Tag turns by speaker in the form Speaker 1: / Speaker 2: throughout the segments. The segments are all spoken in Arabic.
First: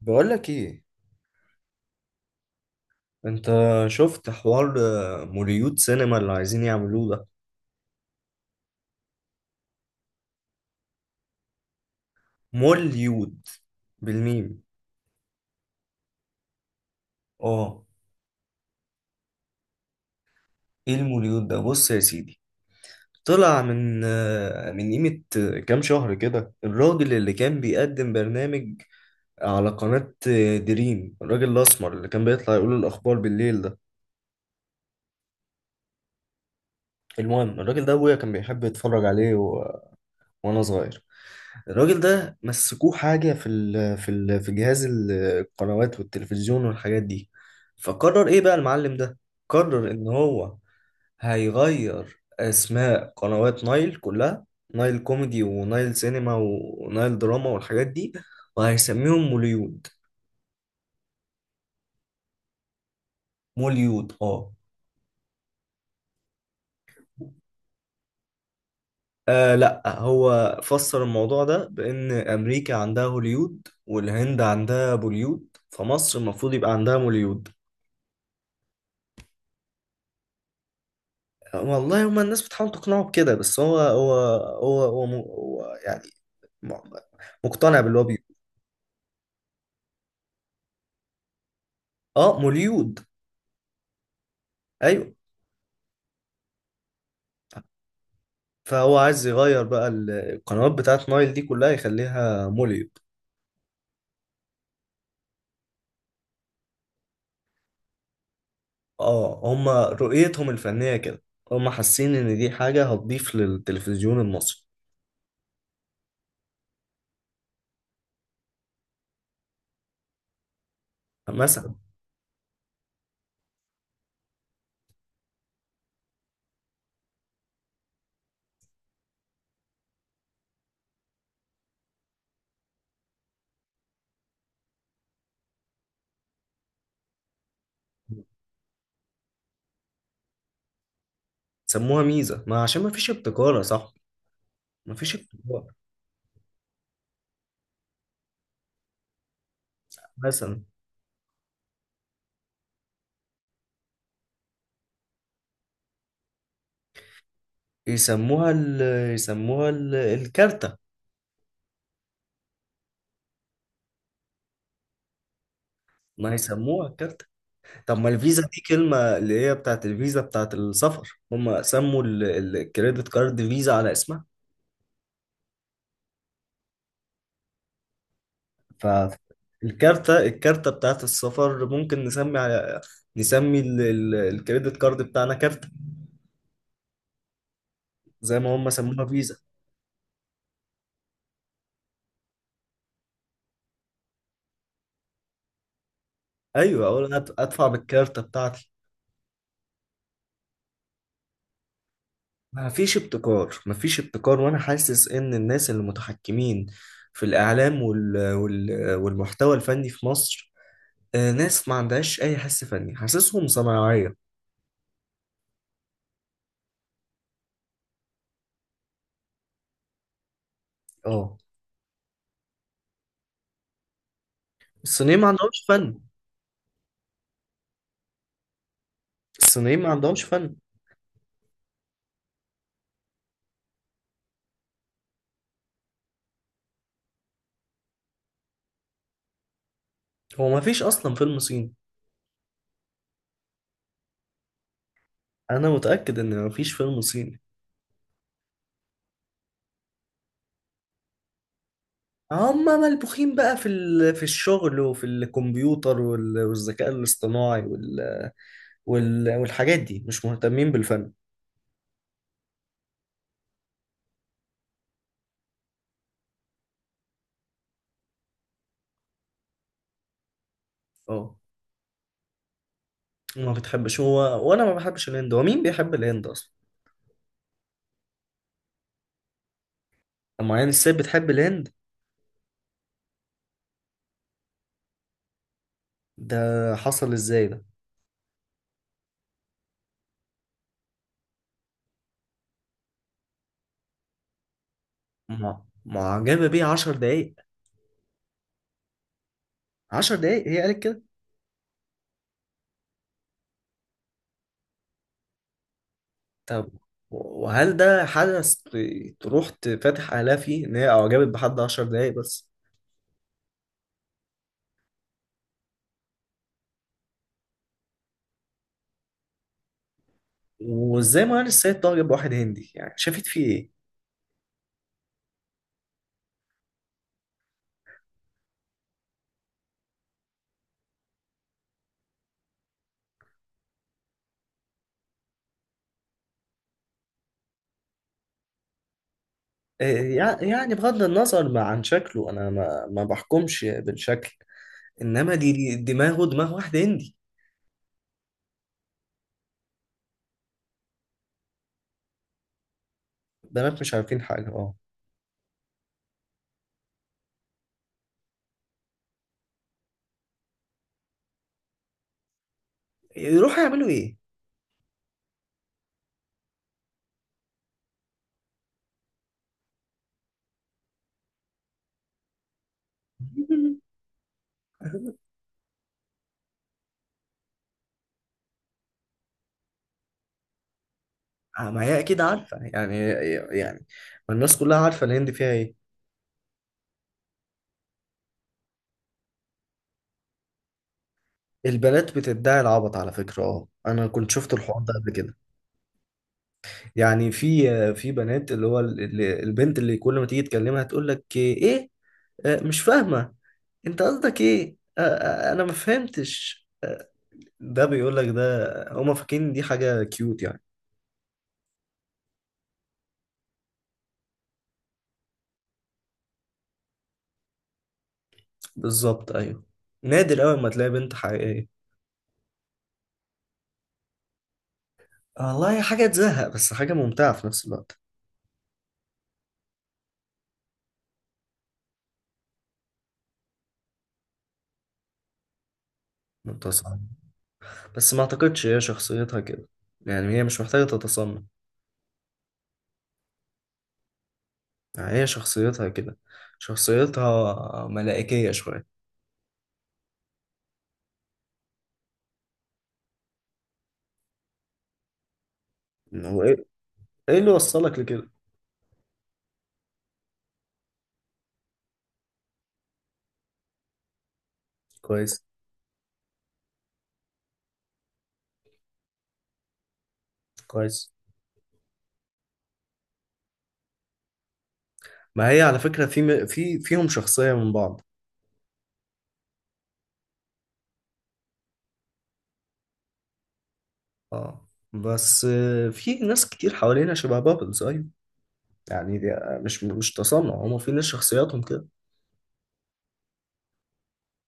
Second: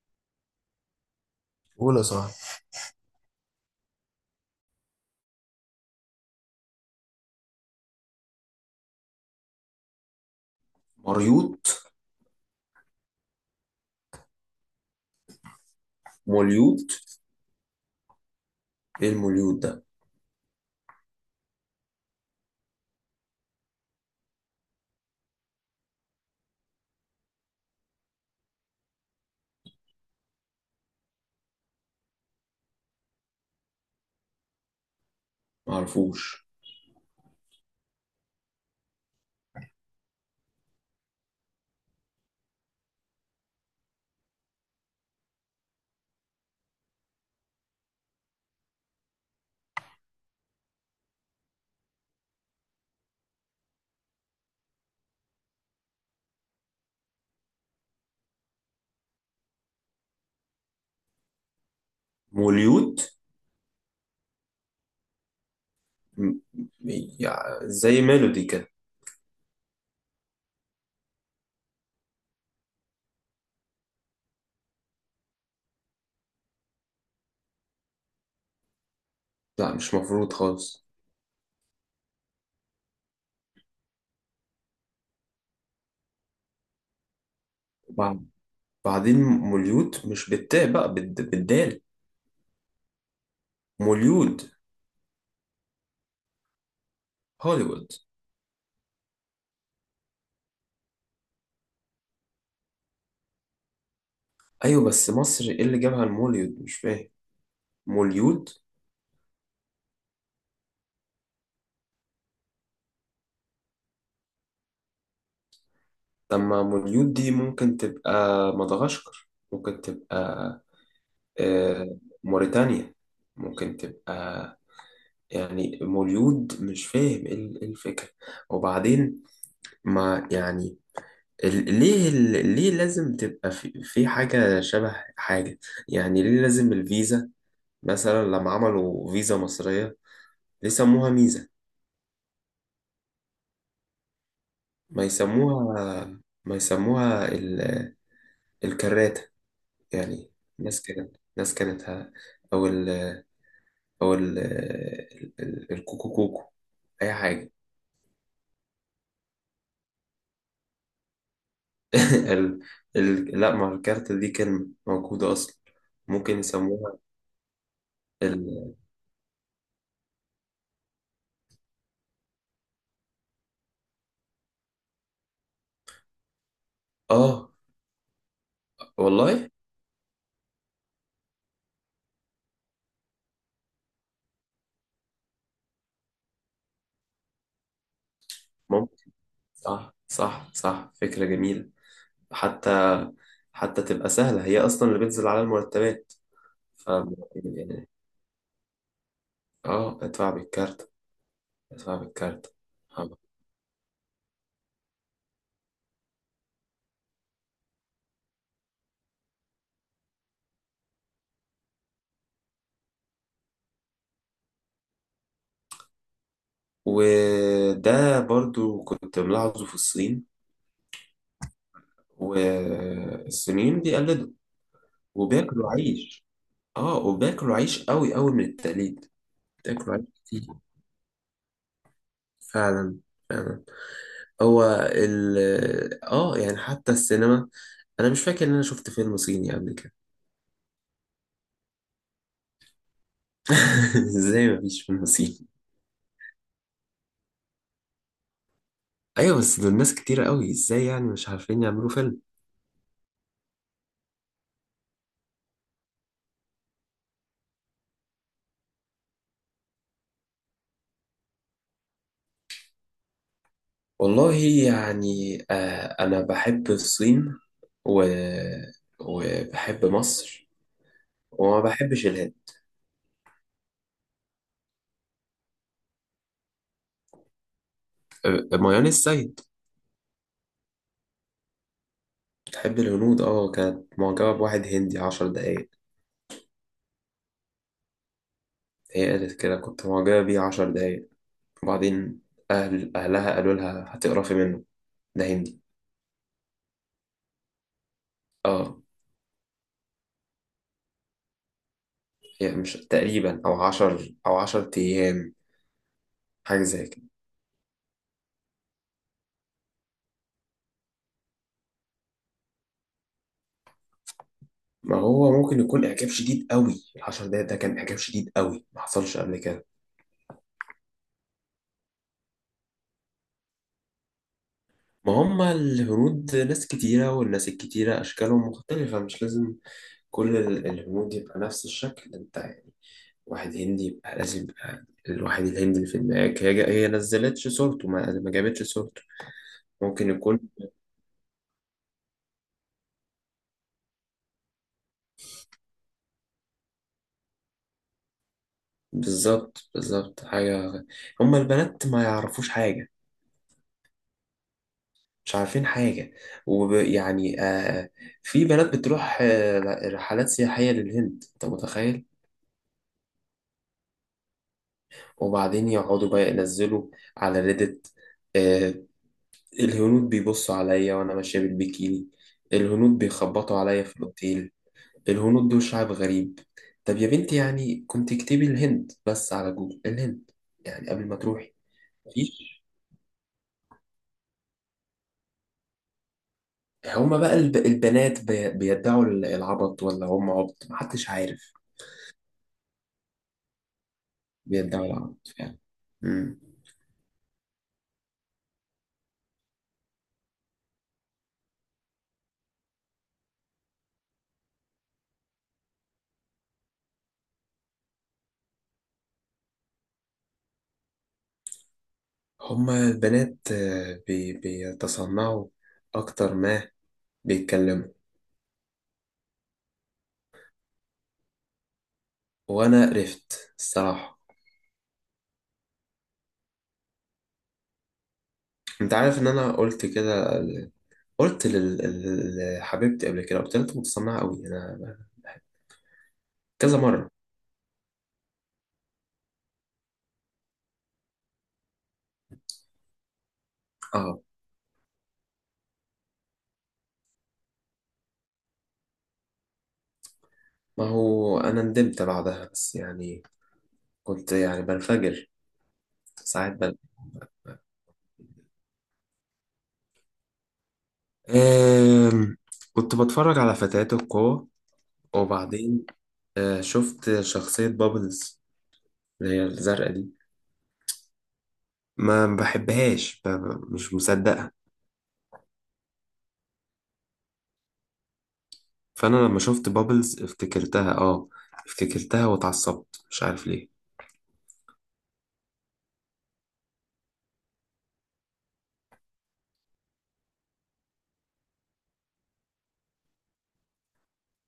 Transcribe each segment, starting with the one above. Speaker 1: بقول لك ايه؟
Speaker 2: قول يا صاحبي.
Speaker 1: انت شفت حوار موليود سينما اللي عايزين يعملوه ده؟
Speaker 2: مريوط.
Speaker 1: موليود بالميم.
Speaker 2: موليوط.
Speaker 1: اه.
Speaker 2: ايه الموليوط ده؟
Speaker 1: ايه الموليود ده؟ بص يا سيدي، طلع من من قيمة كام شهر كده، الراجل اللي كان بيقدم برنامج على قناة دريم، الراجل الأسمر اللي كان بيطلع يقول الأخبار بالليل ده.
Speaker 2: معرفوش.
Speaker 1: المهم، الراجل ده أبويا كان بيحب يتفرج عليه وأنا صغير. الراجل ده مسكوه حاجة في جهاز القنوات والتلفزيون والحاجات دي، فقرر ايه بقى المعلم ده؟ قرر ان هو هيغير اسماء قنوات نايل كلها، نايل كوميدي ونايل سينما ونايل دراما والحاجات دي، وهيسميهم موليود.
Speaker 2: موليوط.
Speaker 1: موليود اه.
Speaker 2: م- يعني زي ميلودي كده.
Speaker 1: آه لا، هو فسر الموضوع ده بان امريكا عندها هوليود والهند عندها بوليود، فمصر المفروض يبقى عندها موليود.
Speaker 2: لا، مش مفروض خالص.
Speaker 1: والله هما الناس بتحاول تقنعه بكده بس هو يعني، م- مقتنع باللي هو
Speaker 2: بع-
Speaker 1: بيقوله.
Speaker 2: بعدين موليوت مش بالتاء بقى بالدال.
Speaker 1: اه موليود،
Speaker 2: موليود.
Speaker 1: ايوه.
Speaker 2: هوليوود.
Speaker 1: فهو عايز يغير بقى القنوات بتاعت نايل دي كلها يخليها موليود.
Speaker 2: ايوه، بس مصر ايه اللي جابها الموليود؟ مش فاهم. موليود.
Speaker 1: اه هما رؤيتهم الفنية كده، هما حاسين ان دي حاجة هتضيف للتلفزيون المصري.
Speaker 2: طب ما موليود دي ممكن تبقى مدغشقر، ممكن تبقى
Speaker 1: مثلا
Speaker 2: آه، موريتانيا، ممكن تبقى. يعني مولود، مش فاهم ايه إيه الفكرة. وبعدين ما يعني، ليه لازم تبقى في حاجة شبه حاجة؟ يعني ليه لازم الفيزا، مثلا لما عملوا فيزا مصرية ليه سموها ميزة؟
Speaker 1: سموها ميزة ما عشان ما فيش ابتكار يا صاحبي، ما
Speaker 2: ما
Speaker 1: فيش ابتكار.
Speaker 2: يسموها، ما يسموها الكراتة يعني.
Speaker 1: مثلا
Speaker 2: ناس كانت ناس كانت ه- أو ال أو ال الكوكو كوكو، أي حاجة.
Speaker 1: يسموها ال، يسموها الكارتة.
Speaker 2: ال... لا، مع الكارتة دي كلمة موجودة أصلا.
Speaker 1: ما
Speaker 2: ممكن
Speaker 1: يسموها
Speaker 2: يسموها.
Speaker 1: الكارتة. طب ما الفيزا دي
Speaker 2: ال...
Speaker 1: كلمة اللي هي بتاعت الفيزا بتاعت السفر، هم سموا الكريدت كارد فيزا على اسمها.
Speaker 2: آه والله
Speaker 1: الكارتة بتاعت السفر ممكن نسمي على، نسمي الكريدت كارد بتاعنا كارتة، زي ما هم سموها
Speaker 2: ممكن.
Speaker 1: فيزا.
Speaker 2: صح صح صح، فكرة جميلة. حتى حتى تبقى سهلة، هي أصلا اللي بتنزل على المرتبات.
Speaker 1: ايوه،
Speaker 2: ف...
Speaker 1: اقول ادفع
Speaker 2: يعني
Speaker 1: بالكارتة بتاعتي.
Speaker 2: آه، ادفع بالكارت، ادفع بالكارت.
Speaker 1: ما فيش
Speaker 2: آه.
Speaker 1: ابتكار، ما فيش ابتكار. وانا حاسس ان الناس اللي متحكمين في الاعلام والمحتوى الفني في مصر، ناس ما عندهاش اي حس فني، حاسسهم صناعية.
Speaker 2: وده برضو كنت ملاحظه في الصين،
Speaker 1: اه
Speaker 2: والصينيين بيقلدوا
Speaker 1: الصينيين ما عندهمش
Speaker 2: وبياكلوا
Speaker 1: فن،
Speaker 2: عيش. اه، وبياكلوا عيش قوي قوي من التقليد،
Speaker 1: الصينيين ما
Speaker 2: بياكلوا عيش
Speaker 1: عندهمش
Speaker 2: كتير،
Speaker 1: فن.
Speaker 2: فعلا فعلا. هو ال اه يعني حتى السينما، انا مش فاكر ان انا شفت فيلم صيني قبل كده.
Speaker 1: هو ما فيش اصلا فيلم صيني،
Speaker 2: ازاي ما فيش فيلم صيني؟
Speaker 1: انا متاكد ان ما فيش فيلم صيني.
Speaker 2: ايوه بس دول ناس كتير قوي، ازاي يعني مش عارفين يعملوا فيلم؟
Speaker 1: هم ملبوخين بقى في الشغل وفي الكمبيوتر والذكاء الاصطناعي وال وال والحاجات دي، مش مهتمين بالفن.
Speaker 2: والله يعني آه، انا بحب الصين و... وبحب مصر،
Speaker 1: اه.
Speaker 2: وما بحبش الهند.
Speaker 1: ما بتحبش، هو وانا ما بحبش الهند، هو مين بيحب الهند اصلا؟
Speaker 2: ميان السيد
Speaker 1: اما يعني الست بتحب الهند.
Speaker 2: بتحب الهنود، اه. كانت معجبة بواحد هندي 10 دقايق.
Speaker 1: ده حصل ازاي ده؟
Speaker 2: هي قالت كده، كنت معجبة بيه 10 دقايق. وبعدين أهلها قالوا لها هتقرفي منه، ده هندي.
Speaker 1: ما معجبه بيه 10 دقايق؟
Speaker 2: اه،
Speaker 1: 10 دقايق هي قالت كده؟
Speaker 2: يعني مش تقريبا، أو 10 أيام، حاجة
Speaker 1: طب
Speaker 2: زي كده.
Speaker 1: وهل ده حدث تروح تفتح عليها فيه ان هي اعجبت بحد 10 دقايق بس؟
Speaker 2: ما هو ممكن يكون إعجاب شديد قوي، ال10 دقايق ده كان إعجاب شديد قوي ما حصلش قبل كده.
Speaker 1: وازاي مهان السيد تعجب بواحد هندي؟ يعني شافت فيه ايه؟
Speaker 2: ما هما الهنود ناس كتيرة، والناس الكتيرة أشكالهم مختلفة، مش لازم كل الهنود يبقى نفس الشكل، أنت يعني. واحد هندي يبقى لازم يبقى الواحد الهندي اللي في دماغك، هي نزلتش صورته، ما جابتش صورته. ممكن
Speaker 1: إيه
Speaker 2: يكون،
Speaker 1: يعني بغض النظر ما عن شكله، انا ما بحكمش بالشكل، انما دي دماغه، دماغ واحد هندي.
Speaker 2: بالظبط بالظبط، حاجة. هما البنات ما يعرفوش حاجة،
Speaker 1: بنات مش عارفين حاجه، اه.
Speaker 2: مش عارفين حاجة. ويعني آه، في بنات بتروح رحلات سياحية للهند، أنت متخيل؟
Speaker 1: يروحوا يعملوا ايه؟
Speaker 2: وبعدين يقعدوا بقى ينزلوا على ريدت، آه، الهنود بيبصوا عليا وأنا ماشية بالبيكيني، الهنود بيخبطوا عليا في الأوتيل، الهنود دول شعب غريب. طب يا بنتي، يعني كنت اكتبي الهند بس على جوجل، الهند، يعني قبل ما تروحي.
Speaker 1: ما هي اكيد عارفه
Speaker 2: مفيش.
Speaker 1: يعني، يعني ما الناس كلها عارفه الهند فيها ايه.
Speaker 2: هما بقى البنات بيدعوا العبط، ولا هم عبط محدش عارف؟
Speaker 1: البنات بتدعي العبط على فكره، اه انا كنت شفت الحوار
Speaker 2: بيدعوا
Speaker 1: ده قبل
Speaker 2: العبط
Speaker 1: كده.
Speaker 2: فعلا. مم.
Speaker 1: يعني في في بنات اللي هو البنت اللي كل ما تيجي تكلمها تقول لك ايه، مش فاهمة، انت قصدك ايه، انا ما فهمتش، ده بيقول لك ده. هما فاكرين دي حاجة كيوت يعني.
Speaker 2: هما البنات بيتصنعوا أكتر ما بيتكلموا.
Speaker 1: بالظبط، ايوه. نادر قوي ما تلاقي بنت حقيقية.
Speaker 2: وأنا قرفت الصراحة.
Speaker 1: والله هي حاجة تزهق بس حاجة ممتعة في نفس الوقت.
Speaker 2: أنت عارف إن أنا قلت كده؟ قلت لحبيبتي قبل كده، قلت لها أنت متصنعة أوي، أنا كذا
Speaker 1: متصنع؟
Speaker 2: مرة.
Speaker 1: بس ما اعتقدش هي شخصيتها كده، يعني هي مش محتاجة تتصنع،
Speaker 2: اه،
Speaker 1: يعني هي شخصيتها كده، شخصيتها ملائكية شوية.
Speaker 2: ما هو أنا ندمت بعدها، بس يعني كنت يعني بنفجر
Speaker 1: وايه
Speaker 2: ساعات.
Speaker 1: ايه؟ إيه اللي وصلك لكده؟
Speaker 2: آم، كنت بتفرج على فتيات القوة،
Speaker 1: كويس.
Speaker 2: وبعدين شفت شخصية بابلز اللي هي الزرقاء دي.
Speaker 1: كويس.
Speaker 2: ما بحبهاش، مش مصدقها.
Speaker 1: ما هي على فكرة في في فيهم شخصية من بعض.
Speaker 2: فأنا لما شفت بابلز افتكرتها، اه، افتكرتها واتعصبت مش عارف ليه.
Speaker 1: اه بس في ناس كتير حوالينا شبه بابلز، ايوه. يعني دي مش تصنع، هما في ناس شخصياتهم كده.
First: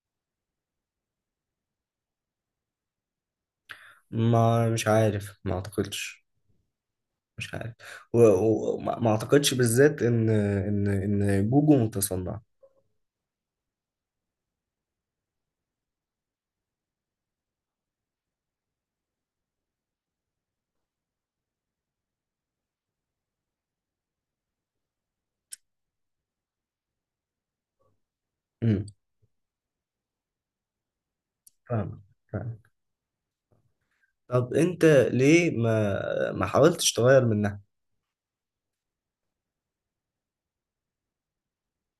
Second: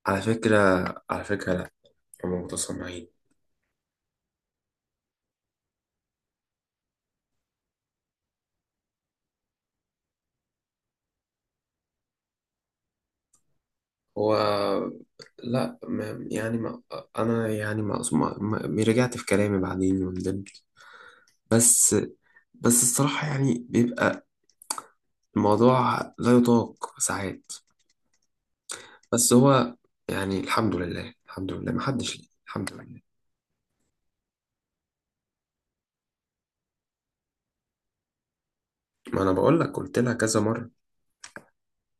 Speaker 2: على فكرة، على فكرة لأ، هما متصنعين.
Speaker 1: ما مش عارف، ما اعتقدش، مش عارف. وما و... و- ما ما اعتقدش بالذات ان ان جوجو متصنع.
Speaker 2: هو، لأ، ما يعني ما أنا يعني رجعت في كلامي بعدين وندمت. بس، بس الصراحة يعني بيبقى الموضوع لا يطاق ساعات.
Speaker 1: امم
Speaker 2: بس هو يعني، الحمد لله، الحمد لله ما
Speaker 1: فاهم،
Speaker 2: حدش ليه،
Speaker 1: فاهم.
Speaker 2: الحمد لله.
Speaker 1: طب انت ليه ما حاولتش تغير من؟
Speaker 2: ما انا بقول لك، قلت لها كذا مره.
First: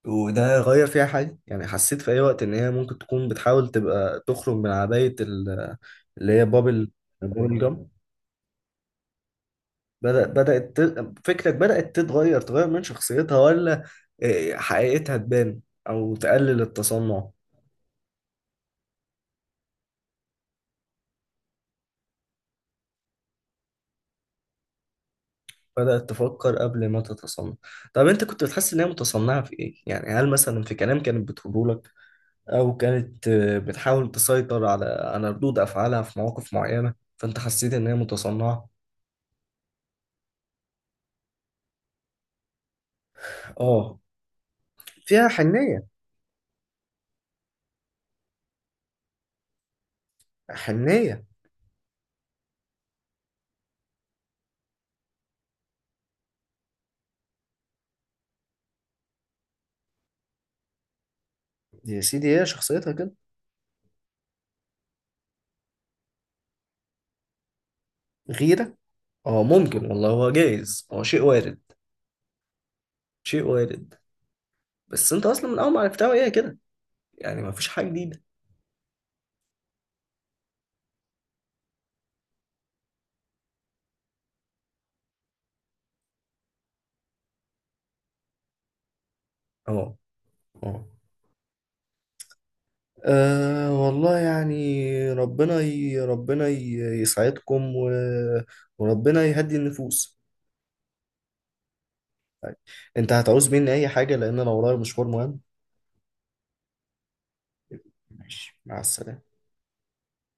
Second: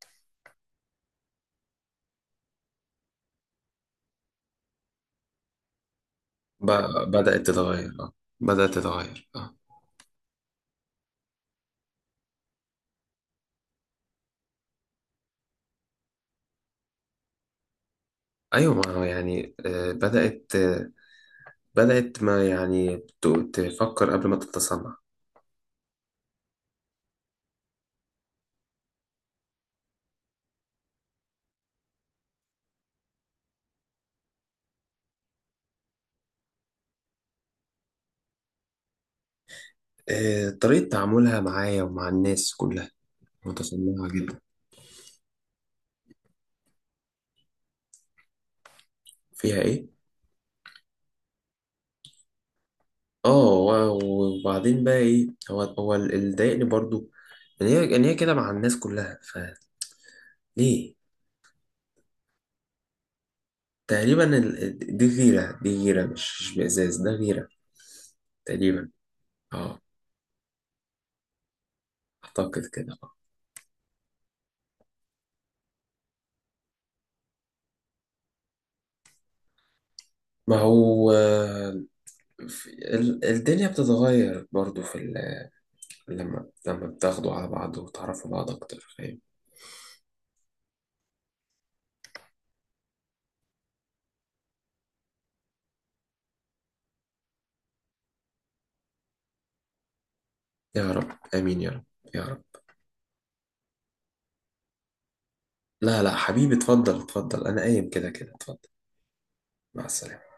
Speaker 1: وده غير فيها حاجة يعني؟ حسيت في أي وقت إن هي ممكن تكون بتحاول تبقى تخرج من عباية اللي هي
Speaker 2: ب...
Speaker 1: بابل،
Speaker 2: بدات
Speaker 1: بابل جام؟
Speaker 2: تتغير، اه، بدات تتغير، اه.
Speaker 1: بدأت فكرك بدأت تتغير، تغير من شخصيتها، ولا إيه، حقيقتها تبان، أو تقلل التصنع؟
Speaker 2: ايوه، ما هو يعني آه بدات آه، بدات ما يعني ت- تفكر قبل ما تتصنع.
Speaker 1: بدأت تفكر قبل ما تتصنع. طب أنت كنت بتحس إن هي متصنعة في إيه؟ يعني هل مثلا في كلام كانت بتقوله لك، أو كانت بتحاول تسيطر على على ردود أفعالها في مواقف معينة فأنت حسيت إن هي متصنعة؟
Speaker 2: آه، طريقه تعاملها معايا ومع الناس كلها
Speaker 1: آه.
Speaker 2: متصنعه جدا.
Speaker 1: فيها حنية؟
Speaker 2: فيها ايه؟
Speaker 1: حنية.
Speaker 2: اه، وبعدين بقى ايه، هو هو اللي ضايقني برضو، ان هي كده مع الناس كلها، فليه؟
Speaker 1: يا سيدي هي شخصيتها كده.
Speaker 2: تقريبا دي غيرة، دي غيرة، مش بإزاز، ده غيرة
Speaker 1: غيرة؟
Speaker 2: تقريبا.
Speaker 1: اه
Speaker 2: اه،
Speaker 1: ممكن، والله هو جايز، هو شيء وارد،
Speaker 2: أعتقد كده اه.
Speaker 1: شيء وارد. بس انت اصلا من اول ما عرفتها هي كده، يعني ما فيش حاجة جديدة.
Speaker 2: ما هو الدنيا بتتغير برضو لما بتاخدوا على بعض وتعرفوا بعض أكتر، فاهم.
Speaker 1: اه. اه. والله يعني ربنا ربنا يسعدكم وربنا يهدي النفوس.
Speaker 2: يا رب، آمين يا رب، يا رب.
Speaker 1: انت هتعوز مني اي حاجة؟ لان انا ورايا مشوار مهم.
Speaker 2: لا لا حبيبي، اتفضل اتفضل، أنا قايم كده كده،
Speaker 1: ماشي،
Speaker 2: اتفضل.
Speaker 1: مع السلامة.
Speaker 2: مع السلامة.